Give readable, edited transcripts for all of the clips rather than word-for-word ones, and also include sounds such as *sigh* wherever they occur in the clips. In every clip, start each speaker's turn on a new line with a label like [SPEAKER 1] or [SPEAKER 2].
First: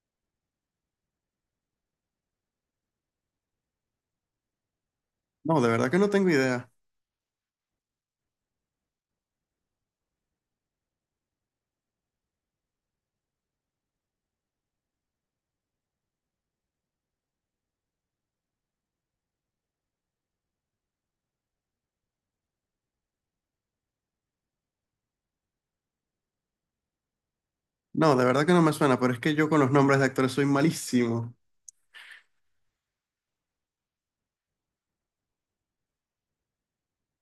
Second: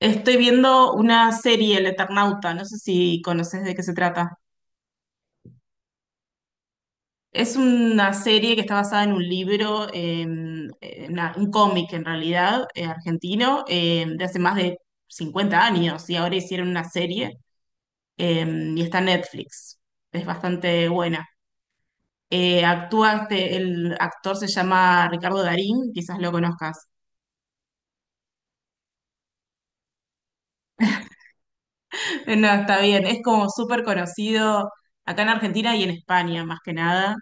[SPEAKER 1] Estoy viendo una serie, El Eternauta, no sé si conoces de qué se trata.
[SPEAKER 2] No, de verdad que no tengo idea.
[SPEAKER 1] Es una serie que está basada en un libro, en un cómic en realidad, argentino, de hace más de 50 años y ahora hicieron una serie y está en Netflix. Es bastante buena. Actúa el actor se llama Ricardo Darín, quizás lo conozcas.
[SPEAKER 2] No, de verdad que no me suena, pero es que yo con los nombres de actores soy malísimo.
[SPEAKER 1] *laughs* No, está bien, es como súper conocido acá en Argentina y en España más que nada.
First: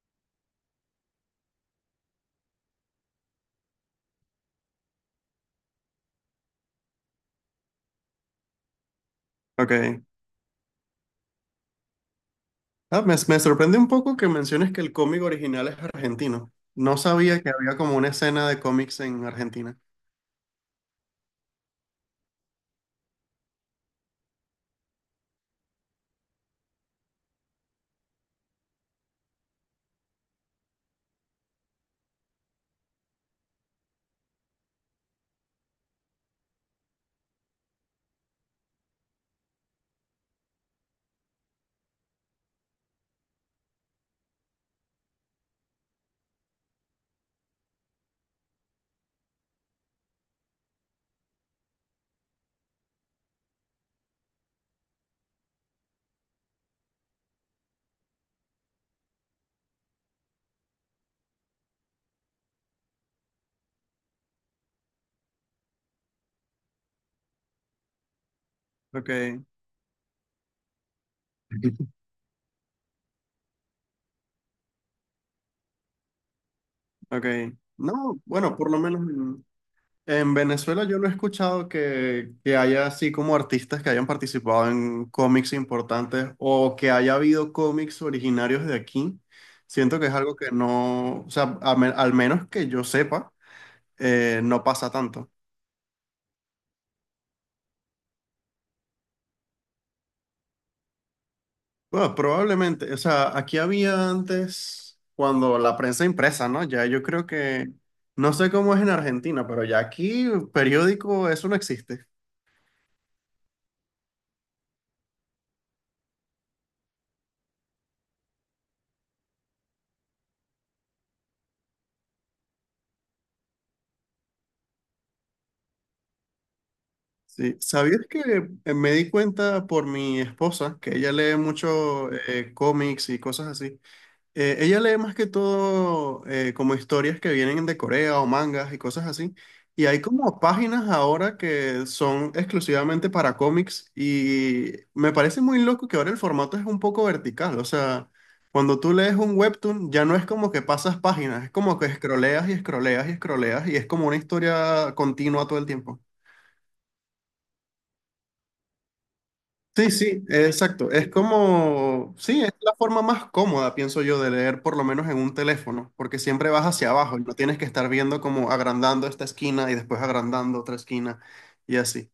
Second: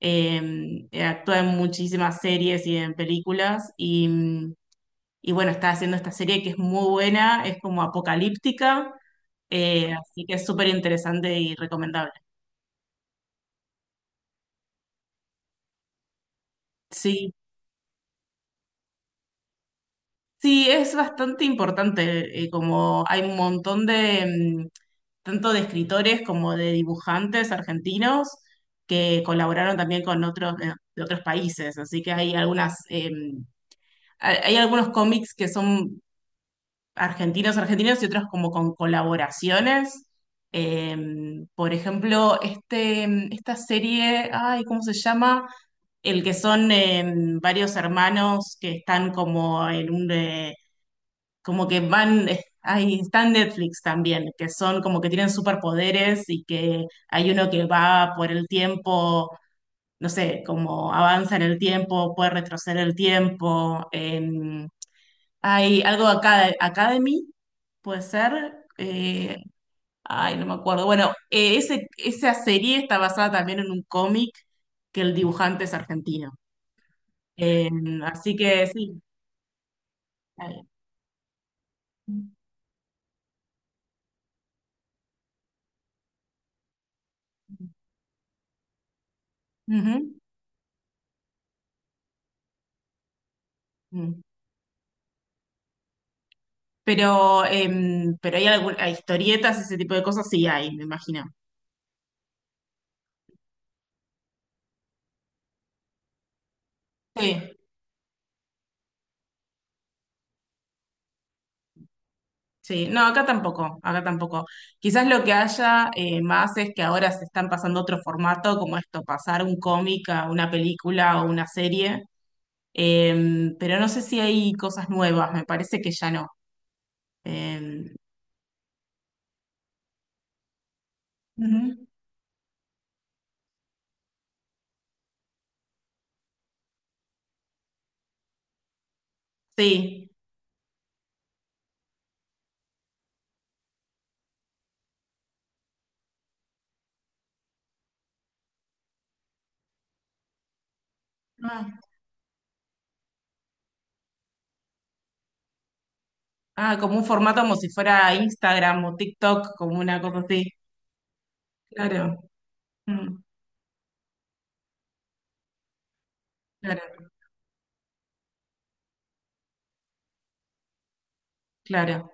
[SPEAKER 1] Actúa en muchísimas series y en películas y bueno, está haciendo esta serie que es muy buena, es como apocalíptica,
[SPEAKER 2] Ok.
[SPEAKER 1] así que es súper interesante y recomendable.
[SPEAKER 2] Ah, me sorprende un poco que menciones que el cómic original es argentino. No
[SPEAKER 1] Sí,
[SPEAKER 2] sabía que había como una escena de cómics en Argentina.
[SPEAKER 1] sí, es bastante importante, como hay un montón de, tanto de escritores como de dibujantes argentinos que colaboraron también con otros, de otros países, así que hay algunas hay algunos cómics que son argentinos, argentinos y otros como con colaboraciones. Eh, por ejemplo, esta serie, ay, ¿cómo se llama? El que son varios hermanos que están como en un, como que van, Ay, está en Netflix también, que son como que tienen superpoderes y que hay uno que va por el tiempo, no sé, como avanza en el tiempo, puede retroceder el tiempo. Hay algo acá, Academy. Puede ser.
[SPEAKER 2] Ok,
[SPEAKER 1] Ay, no me acuerdo. Bueno, esa serie está basada también en un cómic que el dibujante es argentino.
[SPEAKER 2] ok.
[SPEAKER 1] Eh,
[SPEAKER 2] No,
[SPEAKER 1] así
[SPEAKER 2] bueno,
[SPEAKER 1] que
[SPEAKER 2] por lo
[SPEAKER 1] sí.
[SPEAKER 2] menos. En
[SPEAKER 1] Ahí.
[SPEAKER 2] Venezuela yo no he escuchado que haya así como artistas que hayan participado en cómics importantes o que haya habido cómics originarios de aquí. Siento que
[SPEAKER 1] Ujú.
[SPEAKER 2] es algo que no, o sea, a me- al menos que yo sepa,
[SPEAKER 1] Mm.
[SPEAKER 2] no pasa tanto.
[SPEAKER 1] Pero hay algunas historietas, ese tipo de cosas, sí hay, me imagino.
[SPEAKER 2] Bueno, probablemente, o sea, aquí había antes cuando la prensa impresa, ¿no? Ya yo creo
[SPEAKER 1] Sí,
[SPEAKER 2] que, no sé cómo es en Argentina, pero ya aquí periódico, eso no existe.
[SPEAKER 1] sí. No, acá tampoco, acá tampoco. Quizás lo que haya más es que ahora se están pasando otro formato, como esto, pasar un cómic a una película o una serie. Pero no sé si hay cosas nuevas, me parece que ya no.
[SPEAKER 2] Sí,
[SPEAKER 1] Em,
[SPEAKER 2] ¿sabías que me di cuenta por mi esposa, que ella lee
[SPEAKER 1] ujú,
[SPEAKER 2] mucho cómics y cosas así? Ella lee más que todo como historias que vienen de Corea o mangas y cosas así. Y hay
[SPEAKER 1] sí.
[SPEAKER 2] como páginas ahora que son exclusivamente para cómics y me parece muy loco que ahora el formato es un poco vertical. O sea, cuando tú lees un webtoon ya no es como que pasas páginas, es
[SPEAKER 1] Ah,
[SPEAKER 2] como que escroleas y escroleas y escroleas y es como una historia continua todo el tiempo.
[SPEAKER 1] ah, como un formato como si fuera Instagram o TikTok, como
[SPEAKER 2] Sí,
[SPEAKER 1] una cosa
[SPEAKER 2] sí,
[SPEAKER 1] así.
[SPEAKER 2] exacto. Es como,
[SPEAKER 1] Claro,
[SPEAKER 2] sí, es la forma
[SPEAKER 1] mm,
[SPEAKER 2] más cómoda, pienso yo, de leer por lo menos en un teléfono, porque siempre vas hacia
[SPEAKER 1] claro,
[SPEAKER 2] abajo y no tienes que estar viendo como agrandando esta esquina y después agrandando otra esquina y
[SPEAKER 1] claro.
[SPEAKER 2] así.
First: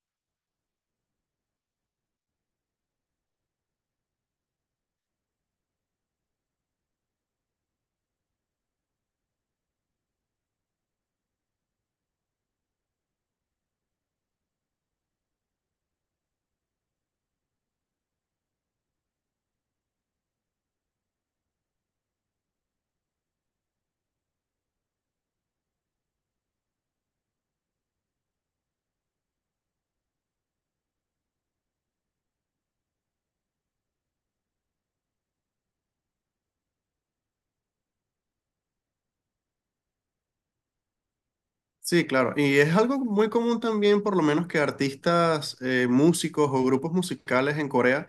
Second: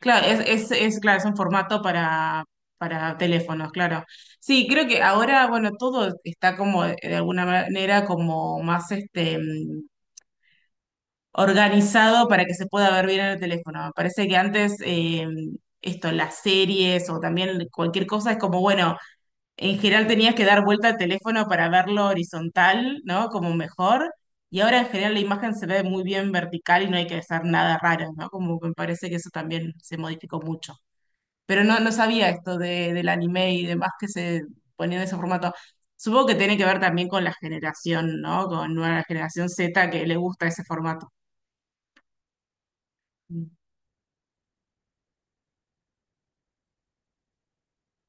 [SPEAKER 1] Claro, es, claro, es un formato para teléfonos, claro. Sí, creo que ahora, bueno, todo está como de alguna manera como más organizado para que se pueda ver bien en el teléfono. Me parece que antes las series o también cualquier cosa es como, bueno, en general tenías que dar vuelta al teléfono para verlo horizontal, ¿no? Como mejor. Y ahora en general la imagen se ve muy bien vertical y no hay que hacer nada raro, ¿no? Como que me parece que eso también se modificó mucho. Pero no, no sabía esto del anime y demás que se ponía en ese formato. Supongo que tiene que ver también con la generación, ¿no? Con nueva generación Z que le gusta ese formato.
[SPEAKER 2] Sí, claro. Y es algo muy
[SPEAKER 1] Mm.
[SPEAKER 2] común también, por lo menos, que artistas, músicos o grupos musicales en Corea,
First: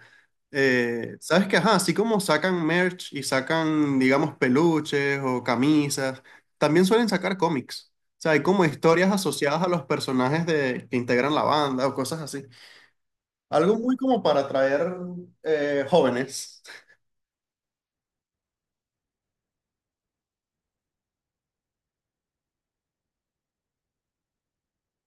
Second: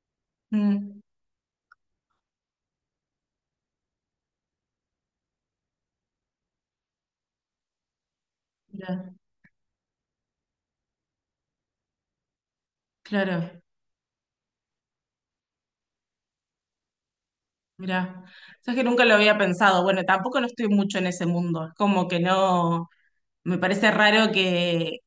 [SPEAKER 1] Mm,
[SPEAKER 2] sabes que, ajá, así como sacan merch y sacan, digamos, peluches o camisas, también suelen sacar cómics. O sea, hay como historias
[SPEAKER 1] mira,
[SPEAKER 2] asociadas a los personajes de, que integran la banda o cosas así.
[SPEAKER 1] claro,
[SPEAKER 2] Algo muy como para atraer jóvenes.
[SPEAKER 1] mira. Sabes que nunca lo había pensado. Bueno, tampoco no estoy mucho en ese mundo. Es como que no, me parece raro que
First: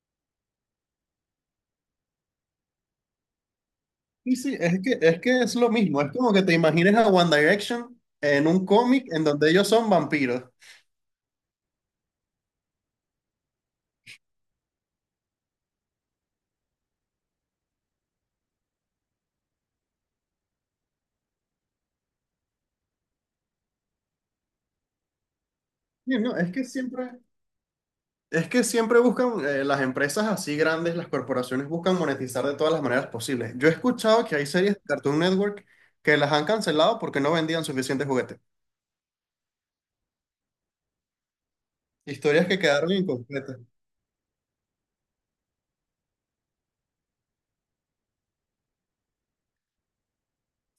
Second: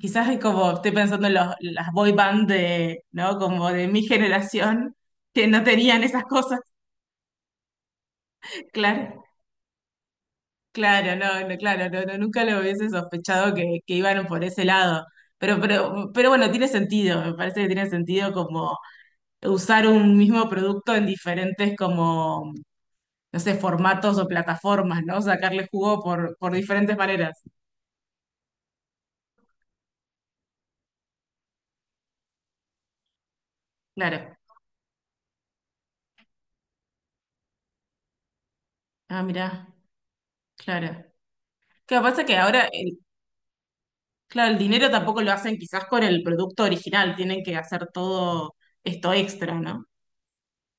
[SPEAKER 1] quizás es como estoy pensando en las boy band de, ¿no? Como de mi
[SPEAKER 2] Y sí, es
[SPEAKER 1] generación,
[SPEAKER 2] que, es que
[SPEAKER 1] que
[SPEAKER 2] es
[SPEAKER 1] no
[SPEAKER 2] lo mismo.
[SPEAKER 1] tenían
[SPEAKER 2] Es
[SPEAKER 1] esas
[SPEAKER 2] como que te
[SPEAKER 1] cosas.
[SPEAKER 2] imagines a One Direction en un
[SPEAKER 1] *laughs*
[SPEAKER 2] cómic en
[SPEAKER 1] Claro,
[SPEAKER 2] donde ellos son vampiros.
[SPEAKER 1] claro, no, no, claro, no, no, nunca lo hubiese sospechado que iban por ese lado. Pero bueno, tiene sentido, me parece que tiene sentido como usar un mismo producto en diferentes como no sé, formatos o plataformas, ¿no? Sacarle jugo
[SPEAKER 2] Sí, no,
[SPEAKER 1] por, por diferentes maneras.
[SPEAKER 2] es que siempre buscan, las empresas así grandes, las corporaciones buscan monetizar de todas las maneras posibles. Yo he escuchado que
[SPEAKER 1] Claro.
[SPEAKER 2] hay series de Cartoon Network que las han cancelado porque no vendían suficientes juguetes.
[SPEAKER 1] Ah, mirá, claro. ¿Qué pasa? Que
[SPEAKER 2] Historias que
[SPEAKER 1] ahora,
[SPEAKER 2] quedaron incompletas.
[SPEAKER 1] claro, el dinero tampoco lo hacen quizás con el producto original, tienen que hacer todo esto extra, ¿no?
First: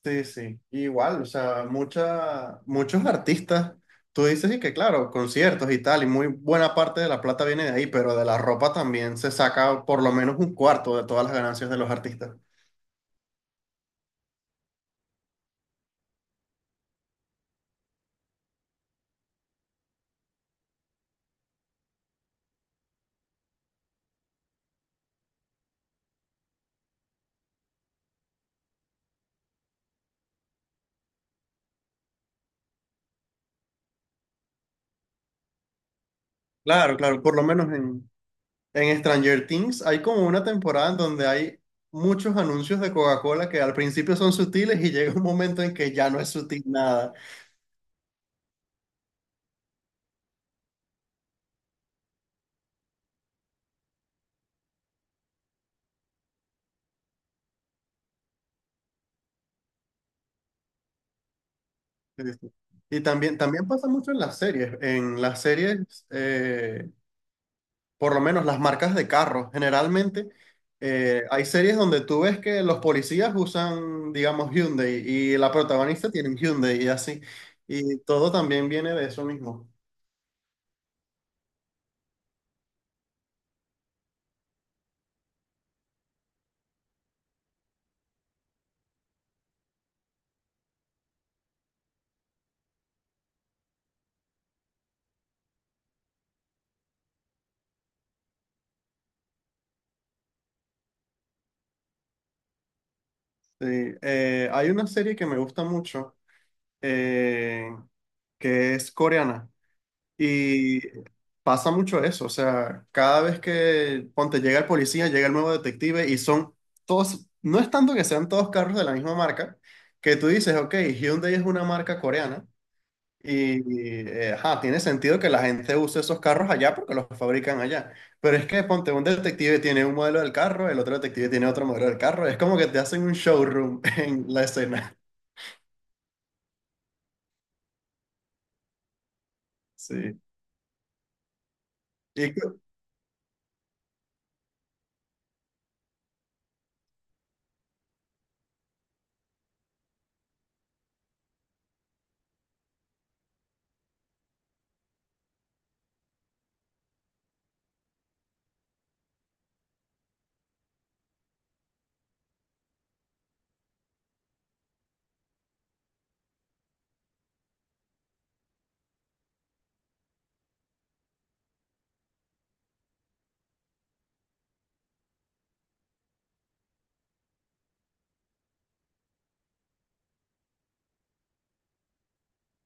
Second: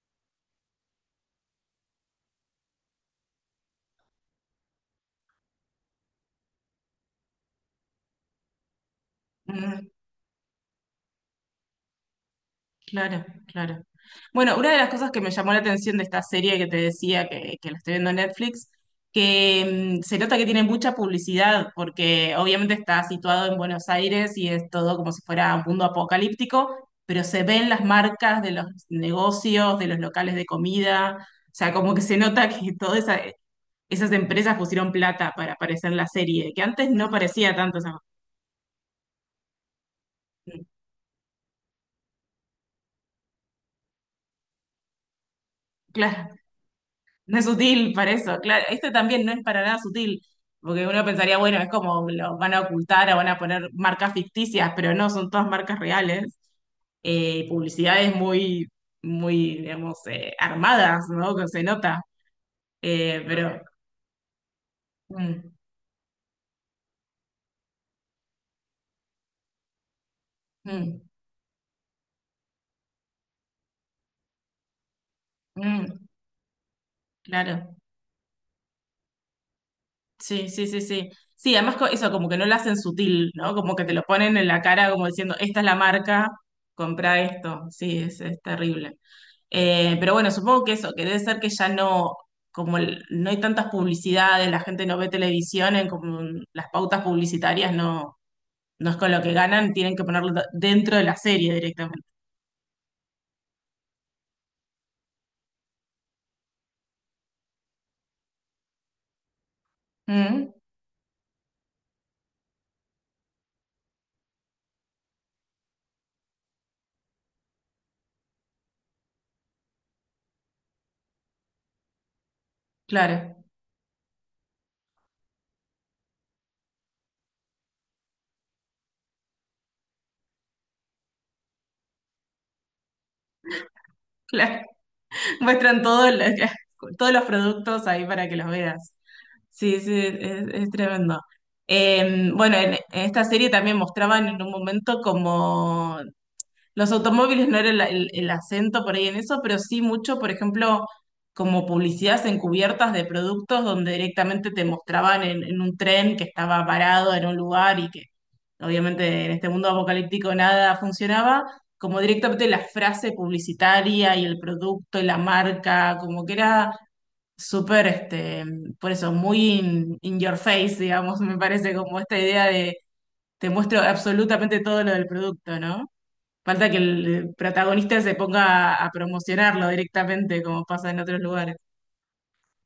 [SPEAKER 2] Sí, sí. Igual, o sea, muchos artistas, tú dices y que claro, conciertos y tal, y muy buena parte de la plata viene de ahí, pero de la ropa también se saca por lo menos un cuarto de todas las ganancias de los artistas.
[SPEAKER 1] Claro, claro. Bueno, una de las cosas que me llamó la atención de esta serie que te decía que la estoy viendo en Netflix, que se nota que tiene mucha publicidad, porque obviamente está situado en Buenos Aires y es todo como si fuera un mundo apocalíptico, pero se ven las marcas de los negocios, de los locales de comida, o sea, como que se nota que todas esas empresas pusieron plata para aparecer en la serie, que antes
[SPEAKER 2] Claro,
[SPEAKER 1] no
[SPEAKER 2] claro, por lo
[SPEAKER 1] parecía
[SPEAKER 2] menos
[SPEAKER 1] tanto esa.
[SPEAKER 2] en Stranger Things hay como una temporada en donde hay muchos anuncios de Coca-Cola que al principio son sutiles y *laughs* llega un momento en que ya no es
[SPEAKER 1] Claro,
[SPEAKER 2] sutil nada.
[SPEAKER 1] no es sutil para eso, claro. Este también no es para nada sutil, porque uno pensaría, bueno, es como lo van a ocultar o van a poner marcas ficticias, pero no, son todas marcas reales. Publicidades muy, muy, digamos, armadas, ¿no? Que se nota.
[SPEAKER 2] Este, y
[SPEAKER 1] Eh,
[SPEAKER 2] también,
[SPEAKER 1] pero,
[SPEAKER 2] también pasa mucho en las series. En las
[SPEAKER 1] mm,
[SPEAKER 2] series, por lo menos las marcas de carros, generalmente
[SPEAKER 1] mm,
[SPEAKER 2] hay series donde tú ves que los policías usan, digamos, Hyundai y la
[SPEAKER 1] mm,
[SPEAKER 2] protagonista tiene un Hyundai y así.
[SPEAKER 1] claro.
[SPEAKER 2] Y todo también viene de eso mismo.
[SPEAKER 1] Sí, sí, sí, sí. Sí, además eso, como que no lo hacen sutil, ¿no? Como que te lo ponen en la cara como diciendo, esta es la marca, compra esto. Sí, es terrible. Pero bueno, supongo que eso, que debe ser que ya no, como no hay tantas publicidades, la gente no ve televisión, en como las pautas publicitarias no, no es con lo que ganan, tienen que ponerlo dentro de la serie directamente.
[SPEAKER 2] Sí, hay una serie que me gusta mucho eh, que es coreana.
[SPEAKER 1] Mm,
[SPEAKER 2] Y pasa mucho eso, o sea, cada vez que, ponte, llega el policía, llega el nuevo detective y son todos, no es tanto que sean todos carros de la misma marca, que tú dices, ok, Hyundai es una marca coreana
[SPEAKER 1] claro,
[SPEAKER 2] y, ajá, tiene sentido que la gente use esos carros allá porque los fabrican allá. Pero es que, ponte, un detective tiene un modelo del carro, el otro detective tiene otro modelo del carro, es como que te hacen un showroom *laughs* en la
[SPEAKER 1] claro.
[SPEAKER 2] escena.
[SPEAKER 1] *laughs* Muestran todo lo que- *laughs* todos los productos ahí para que los veas. Sí, sí,
[SPEAKER 2] Sí.
[SPEAKER 1] es tremendo. Eh,
[SPEAKER 2] ¿Y,
[SPEAKER 1] bueno, en esta serie también mostraban en un momento como los automóviles no era el acento por ahí en eso, pero sí mucho, por ejemplo, como publicidades encubiertas de productos donde directamente te mostraban en un tren que estaba parado en un lugar y que obviamente en este mundo apocalíptico nada funcionaba, como directamente la frase publicitaria y el producto y la marca, como que era súper, por eso, muy in your face, digamos, me parece como esta idea de te muestro absolutamente todo lo del producto, ¿no? Falta que el protagonista se ponga a promocionarlo directamente, como pasa en otros lugares.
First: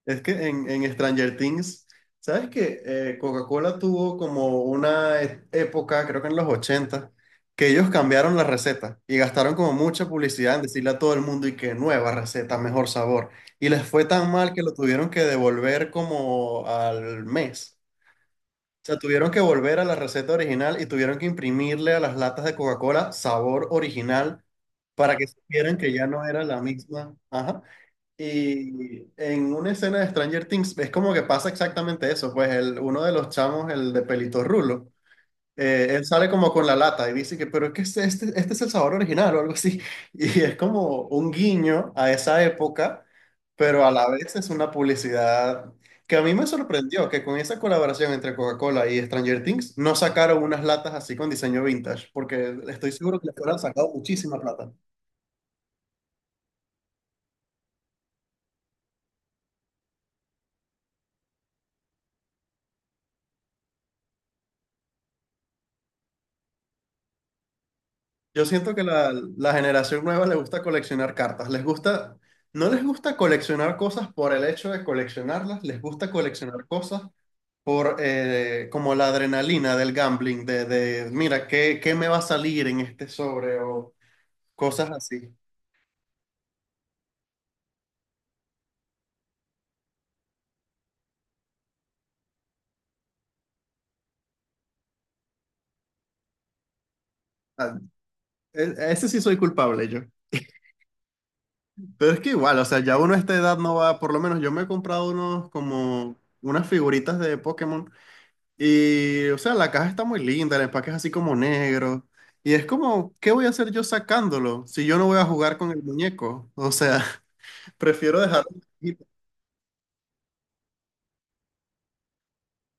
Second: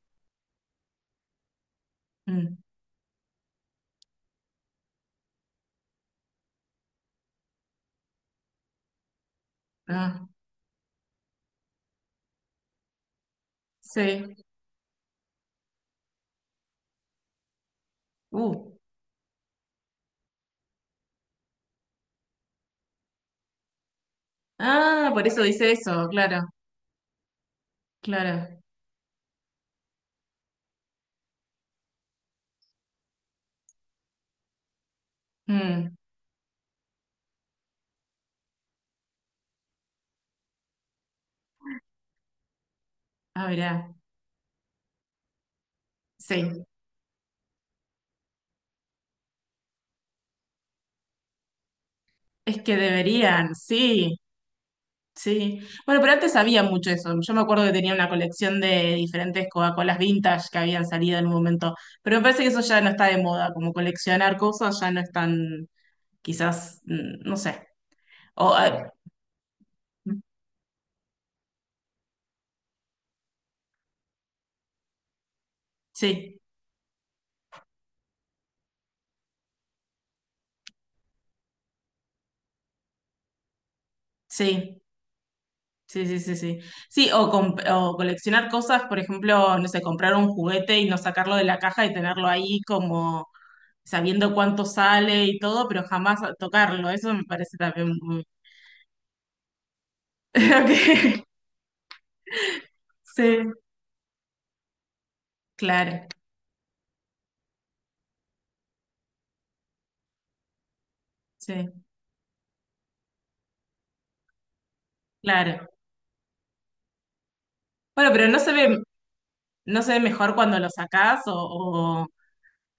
[SPEAKER 2] es que en Stranger Things, ¿sabes
[SPEAKER 1] Mm.
[SPEAKER 2] qué? Coca-Cola tuvo como una e- época, creo que en los 80 que ellos cambiaron la receta y gastaron como mucha
[SPEAKER 1] Ah,
[SPEAKER 2] publicidad en decirle a todo el mundo y que nueva receta, mejor sabor. Y les fue tan
[SPEAKER 1] sí.
[SPEAKER 2] mal que lo tuvieron que devolver como al mes.
[SPEAKER 1] Uh.
[SPEAKER 2] O sea, tuvieron que volver a la receta original y tuvieron que imprimirle a las latas de Coca-Cola sabor original
[SPEAKER 1] Ah,
[SPEAKER 2] para
[SPEAKER 1] por
[SPEAKER 2] que
[SPEAKER 1] eso dice
[SPEAKER 2] supieran que
[SPEAKER 1] eso,
[SPEAKER 2] ya no
[SPEAKER 1] claro,
[SPEAKER 2] era la misma. Ajá.
[SPEAKER 1] claro.
[SPEAKER 2] Y en una escena de Stranger Things es como que pasa exactamente eso, pues el, uno de los chamos, el de pelito rulo,
[SPEAKER 1] Mm.
[SPEAKER 2] él sale como con la lata y dice que, pero es que este es el sabor original o algo así. *laughs* Y es como un guiño a esa época,
[SPEAKER 1] Ah,
[SPEAKER 2] pero a
[SPEAKER 1] mirá.
[SPEAKER 2] la vez es una publicidad que a mí me
[SPEAKER 1] Sí.
[SPEAKER 2] sorprendió que con esa colaboración entre Coca-Cola y Stranger Things no sacaron unas latas así con diseño vintage, porque
[SPEAKER 1] Es que
[SPEAKER 2] estoy seguro que les
[SPEAKER 1] deberían,
[SPEAKER 2] hubieran sacado
[SPEAKER 1] sí,
[SPEAKER 2] muchísima plata.
[SPEAKER 1] sí. Bueno, pero antes había mucho eso. Yo me acuerdo que tenía una colección de diferentes Coca-Colas vintage que habían salido en un momento. Pero me parece que eso ya no está de moda, como coleccionar cosas ya no es tan, quizás, no sé.
[SPEAKER 2] Yo
[SPEAKER 1] O,
[SPEAKER 2] siento que
[SPEAKER 1] ah,
[SPEAKER 2] la generación
[SPEAKER 1] mm,
[SPEAKER 2] nueva le gusta coleccionar cartas. Les gusta, no les gusta coleccionar cosas por el hecho de coleccionarlas, les gusta
[SPEAKER 1] sí,
[SPEAKER 2] coleccionar cosas por como la adrenalina del gambling, de mira, ¿qué me va a salir en este sobre? O
[SPEAKER 1] sí.
[SPEAKER 2] cosas así.
[SPEAKER 1] Sí, sí, sí, sí. Sí, o coleccionar cosas, por ejemplo, no sé, comprar un juguete y no sacarlo de la caja y tenerlo ahí como sabiendo cuánto sale y todo, pero jamás tocarlo. Eso me parece
[SPEAKER 2] Ah,
[SPEAKER 1] también muy.
[SPEAKER 2] e- ese sí soy culpable yo.
[SPEAKER 1] *laughs* Ok.
[SPEAKER 2] Pero es que igual, o sea, ya uno a esta
[SPEAKER 1] Sí,
[SPEAKER 2] edad no va, por lo menos yo me he comprado unos
[SPEAKER 1] claro,
[SPEAKER 2] como unas figuritas de Pokémon. Y, o sea, la caja está muy linda, el empaque es así como
[SPEAKER 1] sí,
[SPEAKER 2] negro. Y es como, ¿qué voy a hacer yo sacándolo si yo no voy a jugar
[SPEAKER 1] claro.
[SPEAKER 2] con el muñeco? O sea, *laughs*
[SPEAKER 1] Bueno,
[SPEAKER 2] prefiero
[SPEAKER 1] pero no
[SPEAKER 2] dejarlo
[SPEAKER 1] se
[SPEAKER 2] en la
[SPEAKER 1] ve,
[SPEAKER 2] cajita.
[SPEAKER 1] no se ve mejor cuando lo sacás o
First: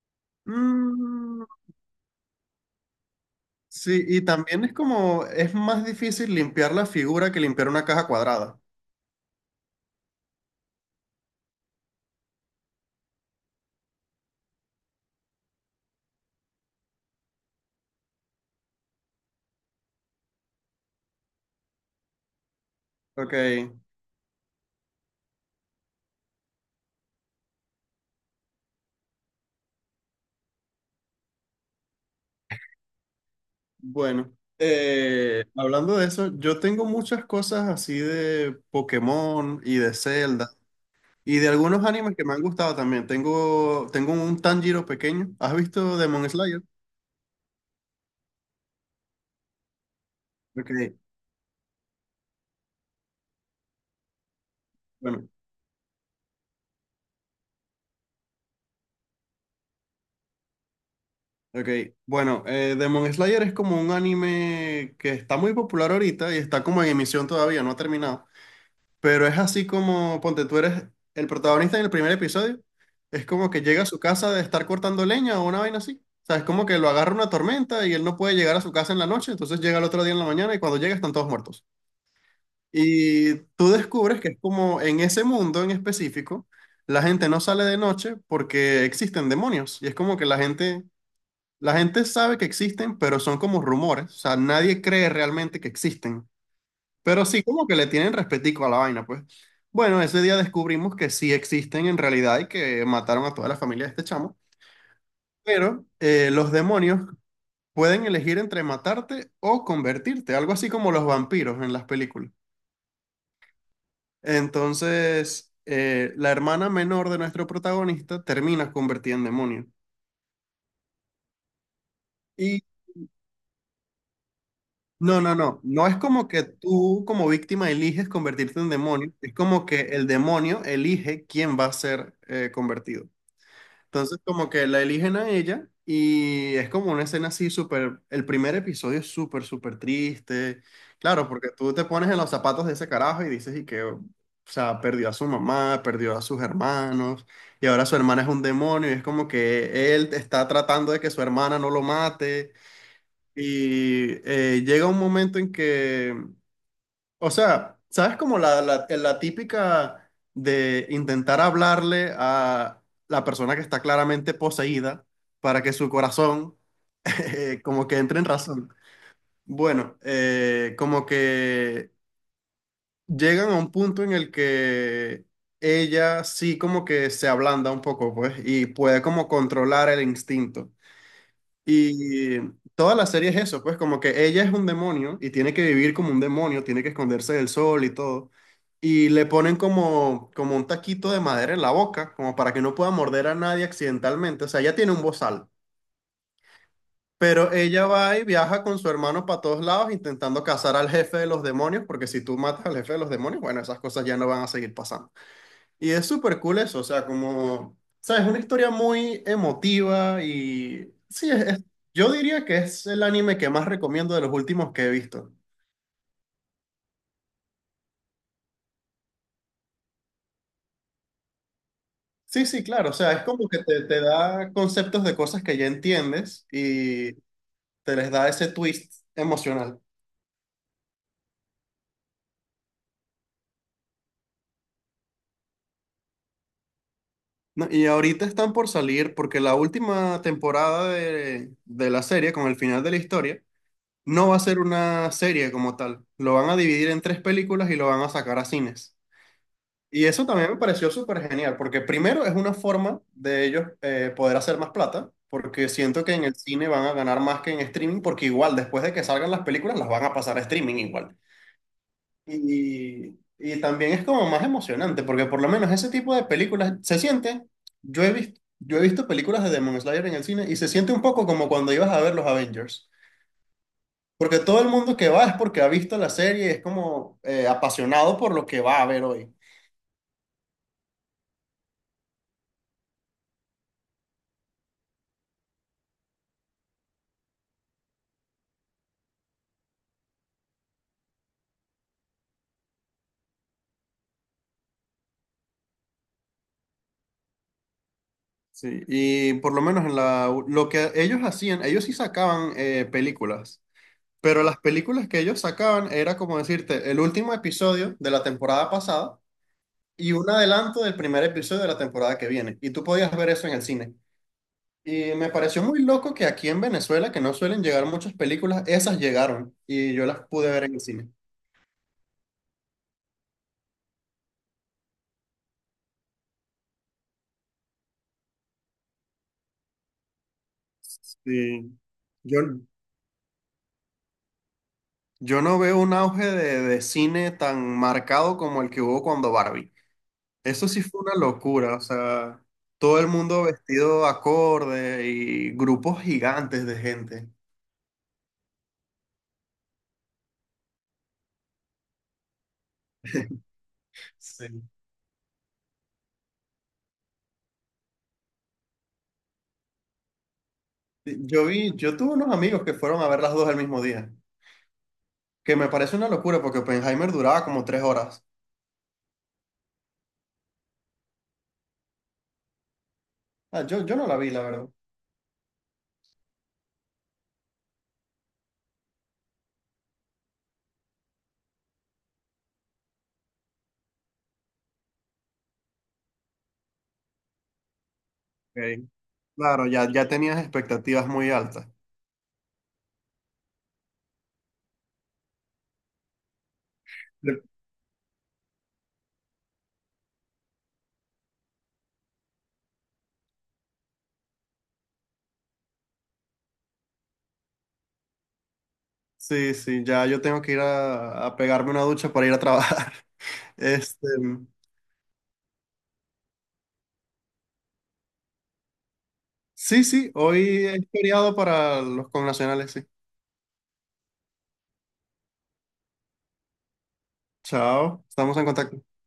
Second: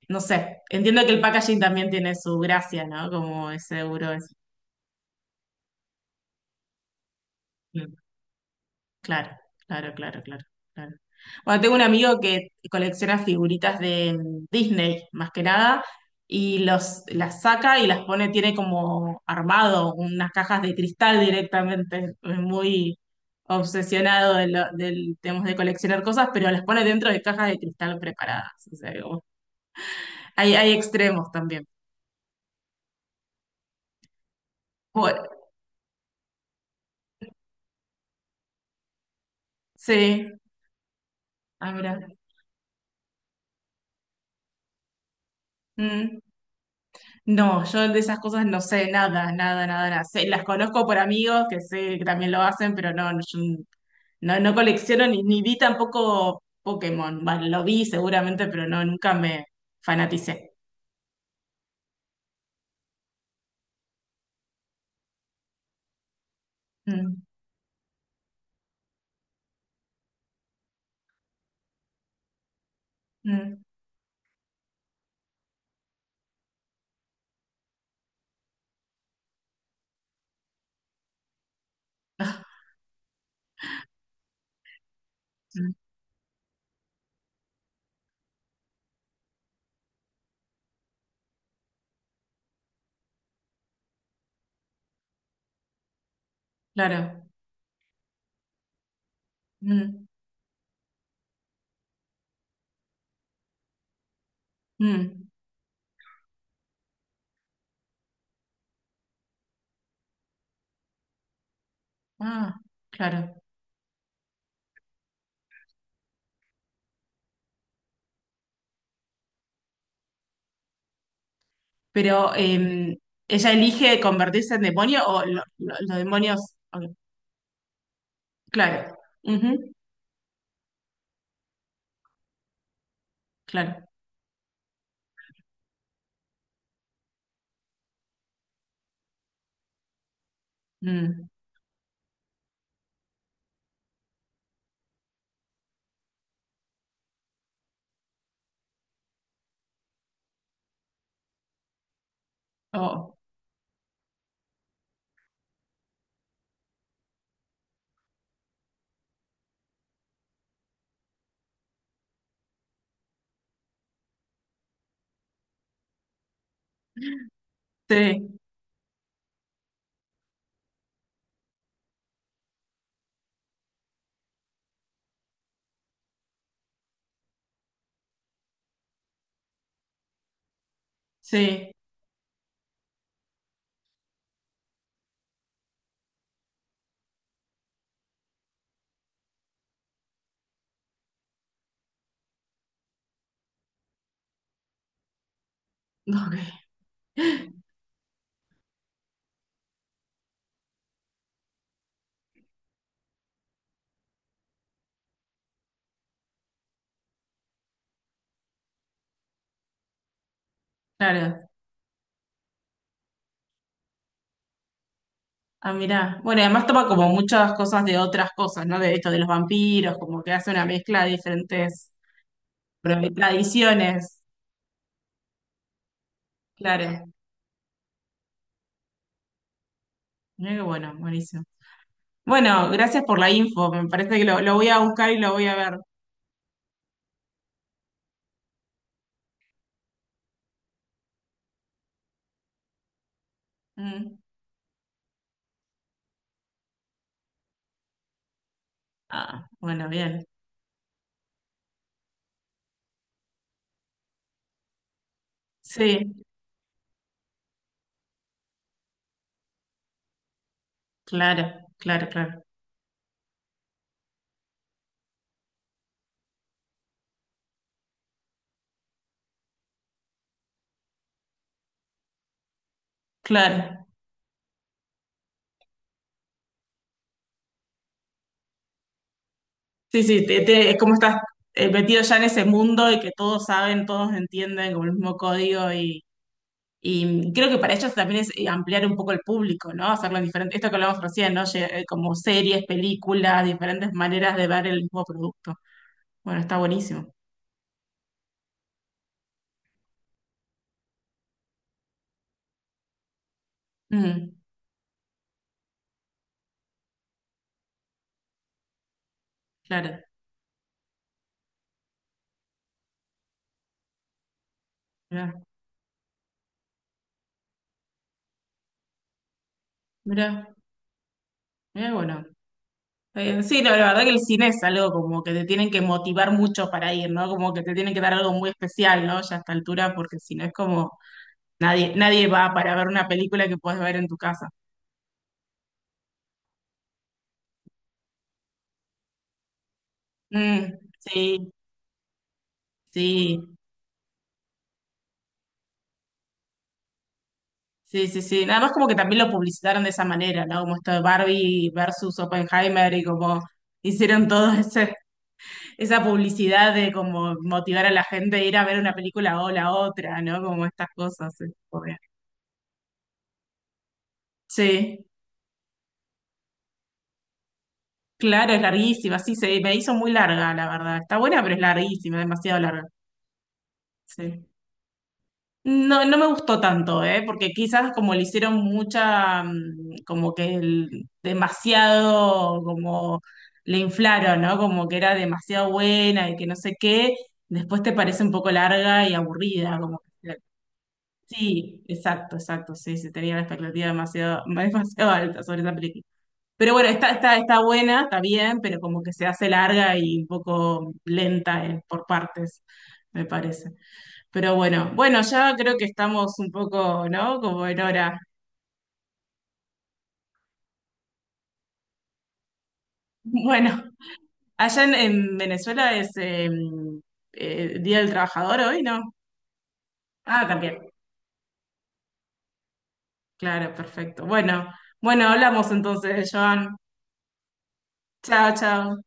[SPEAKER 1] no sé. Entiendo que el
[SPEAKER 2] Mm,
[SPEAKER 1] packaging también tiene su gracia, ¿no? Como es
[SPEAKER 2] sí,
[SPEAKER 1] seguro.
[SPEAKER 2] y
[SPEAKER 1] Es.
[SPEAKER 2] también es como, es más difícil limpiar la figura que limpiar una
[SPEAKER 1] mm,
[SPEAKER 2] caja cuadrada.
[SPEAKER 1] Claro, claro, claro, claro, claro. Bueno, tengo un amigo que colecciona figuritas de Disney, más que nada, y las saca y las pone, tiene como armado unas cajas de cristal directamente, es muy
[SPEAKER 2] Ok,
[SPEAKER 1] obsesionado de del tema de coleccionar cosas, pero las pone dentro de cajas de cristal preparadas. O sea, hay extremos también.
[SPEAKER 2] bueno.
[SPEAKER 1] Bueno,
[SPEAKER 2] Hablando de eso, yo tengo muchas cosas así de Pokémon y de
[SPEAKER 1] sí,
[SPEAKER 2] Zelda. Y de
[SPEAKER 1] ah,
[SPEAKER 2] algunos
[SPEAKER 1] mirá.
[SPEAKER 2] animes que me han gustado también. Tengo un Tanjiro pequeño. ¿Has visto
[SPEAKER 1] Mm.
[SPEAKER 2] Demon Slayer?
[SPEAKER 1] No, yo de esas cosas no sé nada, nada, nada, nada. Las
[SPEAKER 2] Ok,
[SPEAKER 1] conozco por amigos que sé que también lo hacen, pero no, no, yo no, no colecciono ni,
[SPEAKER 2] bueno,
[SPEAKER 1] ni vi tampoco Pokémon. Bueno, lo vi seguramente, pero no, nunca me fanaticé.
[SPEAKER 2] okay, bueno, Demon Slayer es como un anime que está muy popular ahorita y está como en
[SPEAKER 1] Mm,
[SPEAKER 2] emisión todavía, no ha terminado. Pero es así como, ponte, tú eres el protagonista en el primer episodio. Es como que
[SPEAKER 1] mm,
[SPEAKER 2] llega a su casa de estar cortando leña o una vaina así. O sea, es como que lo agarra una tormenta y él no puede llegar a su casa en la noche, entonces llega el otro día en la mañana y cuando llega están todos muertos. Y tú descubres que es como en ese mundo en
[SPEAKER 1] mm,
[SPEAKER 2] específico, la gente no sale de noche porque existen demonios. Y es como que la gente sabe que existen, pero son como rumores. O sea, nadie cree realmente que existen. Pero
[SPEAKER 1] claro.
[SPEAKER 2] sí, como que le tienen respetico a la vaina, pues. Bueno,
[SPEAKER 1] Mm,
[SPEAKER 2] ese día descubrimos que sí existen en realidad y que mataron a toda la familia de este chamo.
[SPEAKER 1] mm.
[SPEAKER 2] Pero los demonios pueden elegir entre matarte o convertirte, algo así como los vampiros en las películas.
[SPEAKER 1] Ah, claro.
[SPEAKER 2] Entonces, la hermana menor de nuestro protagonista termina convertida en demonio.
[SPEAKER 1] Pero
[SPEAKER 2] Y
[SPEAKER 1] ella elige convertirse en demonio
[SPEAKER 2] no,
[SPEAKER 1] o
[SPEAKER 2] no,
[SPEAKER 1] lo-
[SPEAKER 2] no.
[SPEAKER 1] lo-
[SPEAKER 2] No
[SPEAKER 1] los
[SPEAKER 2] es como que
[SPEAKER 1] demonios. Ok,
[SPEAKER 2] tú como víctima eliges convertirte en
[SPEAKER 1] claro.
[SPEAKER 2] demonio, es como
[SPEAKER 1] Ujú,
[SPEAKER 2] que el demonio elige quién va a ser convertido.
[SPEAKER 1] claro.
[SPEAKER 2] Entonces como que la eligen a ella y es como una escena así súper, el primer episodio es súper, súper triste.
[SPEAKER 1] Mm.
[SPEAKER 2] Claro, porque tú te pones en los zapatos de ese carajo y dices y que, o sea, perdió a su mamá, perdió a sus hermanos y ahora su hermana es un demonio y es como que él está tratando de que su hermana no lo mate.
[SPEAKER 1] Oh,
[SPEAKER 2] Y llega un momento en que, o sea, ¿sabes como la típica de intentar hablarle a la persona que está claramente poseída para que su corazón *laughs* como que entre en
[SPEAKER 1] sí,
[SPEAKER 2] razón? Bueno, como que llegan a un punto en el que ella sí como que se ablanda un poco, pues, y puede como controlar el instinto.
[SPEAKER 1] sí.
[SPEAKER 2] Y toda la serie es eso, pues como que ella es un demonio y tiene que vivir como un demonio, tiene que esconderse del sol y todo. Y le ponen como un taquito de madera en la boca, como para que no pueda morder a nadie accidentalmente. O sea, ella tiene un bozal.
[SPEAKER 1] Ok.
[SPEAKER 2] Pero ella va y viaja con su hermano para todos lados intentando cazar al jefe de los demonios, porque si tú matas al jefe de los demonios, bueno, esas cosas ya no van a seguir pasando. Y es súper cool eso, o sea, como, sabes, una historia muy emotiva y sí,
[SPEAKER 1] Claro,
[SPEAKER 2] es- yo diría que es el anime que más recomiendo de los últimos que he visto.
[SPEAKER 1] ah, mirá. Bueno, y además toma como muchas cosas de otras cosas, ¿no? De esto de los vampiros, como que hace una mezcla de diferentes
[SPEAKER 2] Sí, sí, claro, o sea, es como que te
[SPEAKER 1] tradiciones.
[SPEAKER 2] da conceptos de cosas que ya entiendes
[SPEAKER 1] Claro,
[SPEAKER 2] y te les da ese twist emocional.
[SPEAKER 1] mirá qué bueno, buenísimo. Bueno, gracias por la info, me parece que lo voy a buscar y lo voy a ver.
[SPEAKER 2] No, y ahorita están por salir porque la última temporada de la serie, con el final de la historia,
[SPEAKER 1] Mm.
[SPEAKER 2] no va a ser una serie como tal. Lo van a dividir en 3 películas y lo van a sacar a cines.
[SPEAKER 1] Ah, bueno,
[SPEAKER 2] Y eso
[SPEAKER 1] bien.
[SPEAKER 2] también me pareció súper genial, porque primero es una forma de ellos poder hacer más plata, porque siento que
[SPEAKER 1] Sí,
[SPEAKER 2] en el cine van a ganar más que en streaming, porque igual después de que salgan las películas las van a pasar a streaming igual.
[SPEAKER 1] claro, claro, claro,
[SPEAKER 2] Y también es como más emocionante, porque por lo menos ese tipo de películas se siente, yo he visto películas de Demon Slayer en el cine y se siente un poco como cuando ibas a ver los Avengers,
[SPEAKER 1] claro.
[SPEAKER 2] porque todo el mundo que va es porque ha visto la serie, es como apasionado por lo que va a ver hoy.
[SPEAKER 1] Sí, sí, es como estás metido ya en ese mundo y que todos saben, todos entienden, como el mismo código. Y creo que para ellos también es ampliar un poco el público, ¿no? Hacerlo diferente. Esto que hablamos recién, ¿no? Como series, películas, diferentes maneras de ver el mismo producto. Bueno, está buenísimo.
[SPEAKER 2] Sí, y por lo menos en la, lo que ellos hacían, ellos sí sacaban películas,
[SPEAKER 1] Mm,
[SPEAKER 2] pero las películas que ellos sacaban era como decirte el último episodio de la temporada pasada
[SPEAKER 1] claro.
[SPEAKER 2] y un adelanto del primer episodio de la temporada que viene. Y tú podías ver eso en el cine. Y me
[SPEAKER 1] Mirá,
[SPEAKER 2] pareció muy loco que aquí en Venezuela, que no suelen llegar muchas películas, esas llegaron y yo las pude
[SPEAKER 1] mirá,
[SPEAKER 2] ver en el cine.
[SPEAKER 1] mirá, bueno. Sí, la verdad que el cine es algo como que te tienen que motivar mucho para ir, ¿no? Como que te tienen que dar algo muy especial, ¿no? Ya a esta altura, porque si no es como
[SPEAKER 2] Sí.
[SPEAKER 1] nadie va
[SPEAKER 2] Yo,
[SPEAKER 1] para ver una película que puedes ver en tu casa.
[SPEAKER 2] yo no veo un auge de cine tan marcado como el que hubo cuando Barbie. Eso
[SPEAKER 1] Mm,
[SPEAKER 2] sí fue una
[SPEAKER 1] sí,
[SPEAKER 2] locura, o sea, todo el
[SPEAKER 1] sí.
[SPEAKER 2] mundo vestido acorde y grupos gigantes de gente.
[SPEAKER 1] Sí, sí, sí. Nada más como que también lo publicitaron de esa manera, ¿no? Como esto de Barbie versus Oppenheimer y como
[SPEAKER 2] *laughs*
[SPEAKER 1] hicieron
[SPEAKER 2] Sí.
[SPEAKER 1] todo *laughs* esa publicidad de como motivar a la gente a ir a ver una película o la otra, ¿no? Como estas cosas.
[SPEAKER 2] Yo
[SPEAKER 1] Sí,
[SPEAKER 2] vi,
[SPEAKER 1] obvio.
[SPEAKER 2] yo tuve unos amigos que fueron a ver las dos el mismo día,
[SPEAKER 1] Sí,
[SPEAKER 2] que me parece una locura porque Oppenheimer duraba como 3 horas.
[SPEAKER 1] claro, es larguísima. Sí, se me hizo muy larga, la verdad. Está buena, pero es larguísima, demasiado larga.
[SPEAKER 2] Ah, yo no la vi, la
[SPEAKER 1] Sí.
[SPEAKER 2] verdad.
[SPEAKER 1] No, no me gustó tanto, ¿eh? Porque quizás como le hicieron mucha, como que demasiado, como le inflaron, ¿no? Como que era demasiado buena y que no sé qué, después te parece un poco
[SPEAKER 2] Ok.
[SPEAKER 1] larga y
[SPEAKER 2] Claro,
[SPEAKER 1] aburrida,
[SPEAKER 2] ya, ya tenías expectativas muy altas.
[SPEAKER 1] sí, exacto, exacto, sí, se tenía la expectativa demasiado, *laughs* demasiado alta sobre esa película. Pero bueno, está, está,
[SPEAKER 2] Yo-
[SPEAKER 1] está buena, está bien, pero como que se hace larga y un poco lenta, por partes, me parece. Pero bueno, bueno, ya creo que estamos un poco, ¿no? Como en hora.
[SPEAKER 2] sí, sí, ya yo tengo que ir a pegarme una ducha para ir a trabajar. *laughs*
[SPEAKER 1] Bueno,
[SPEAKER 2] Este,
[SPEAKER 1] allá en Venezuela es Día del Trabajador hoy, ¿no?
[SPEAKER 2] sí, sí,
[SPEAKER 1] Ah,
[SPEAKER 2] hoy es
[SPEAKER 1] también.
[SPEAKER 2] feriado para los connacionales, sí.
[SPEAKER 1] Claro, perfecto. Bueno, bueno, hablamos entonces, Joan.
[SPEAKER 2] Chao, estamos en
[SPEAKER 1] Chao,
[SPEAKER 2] contacto.
[SPEAKER 1] chao.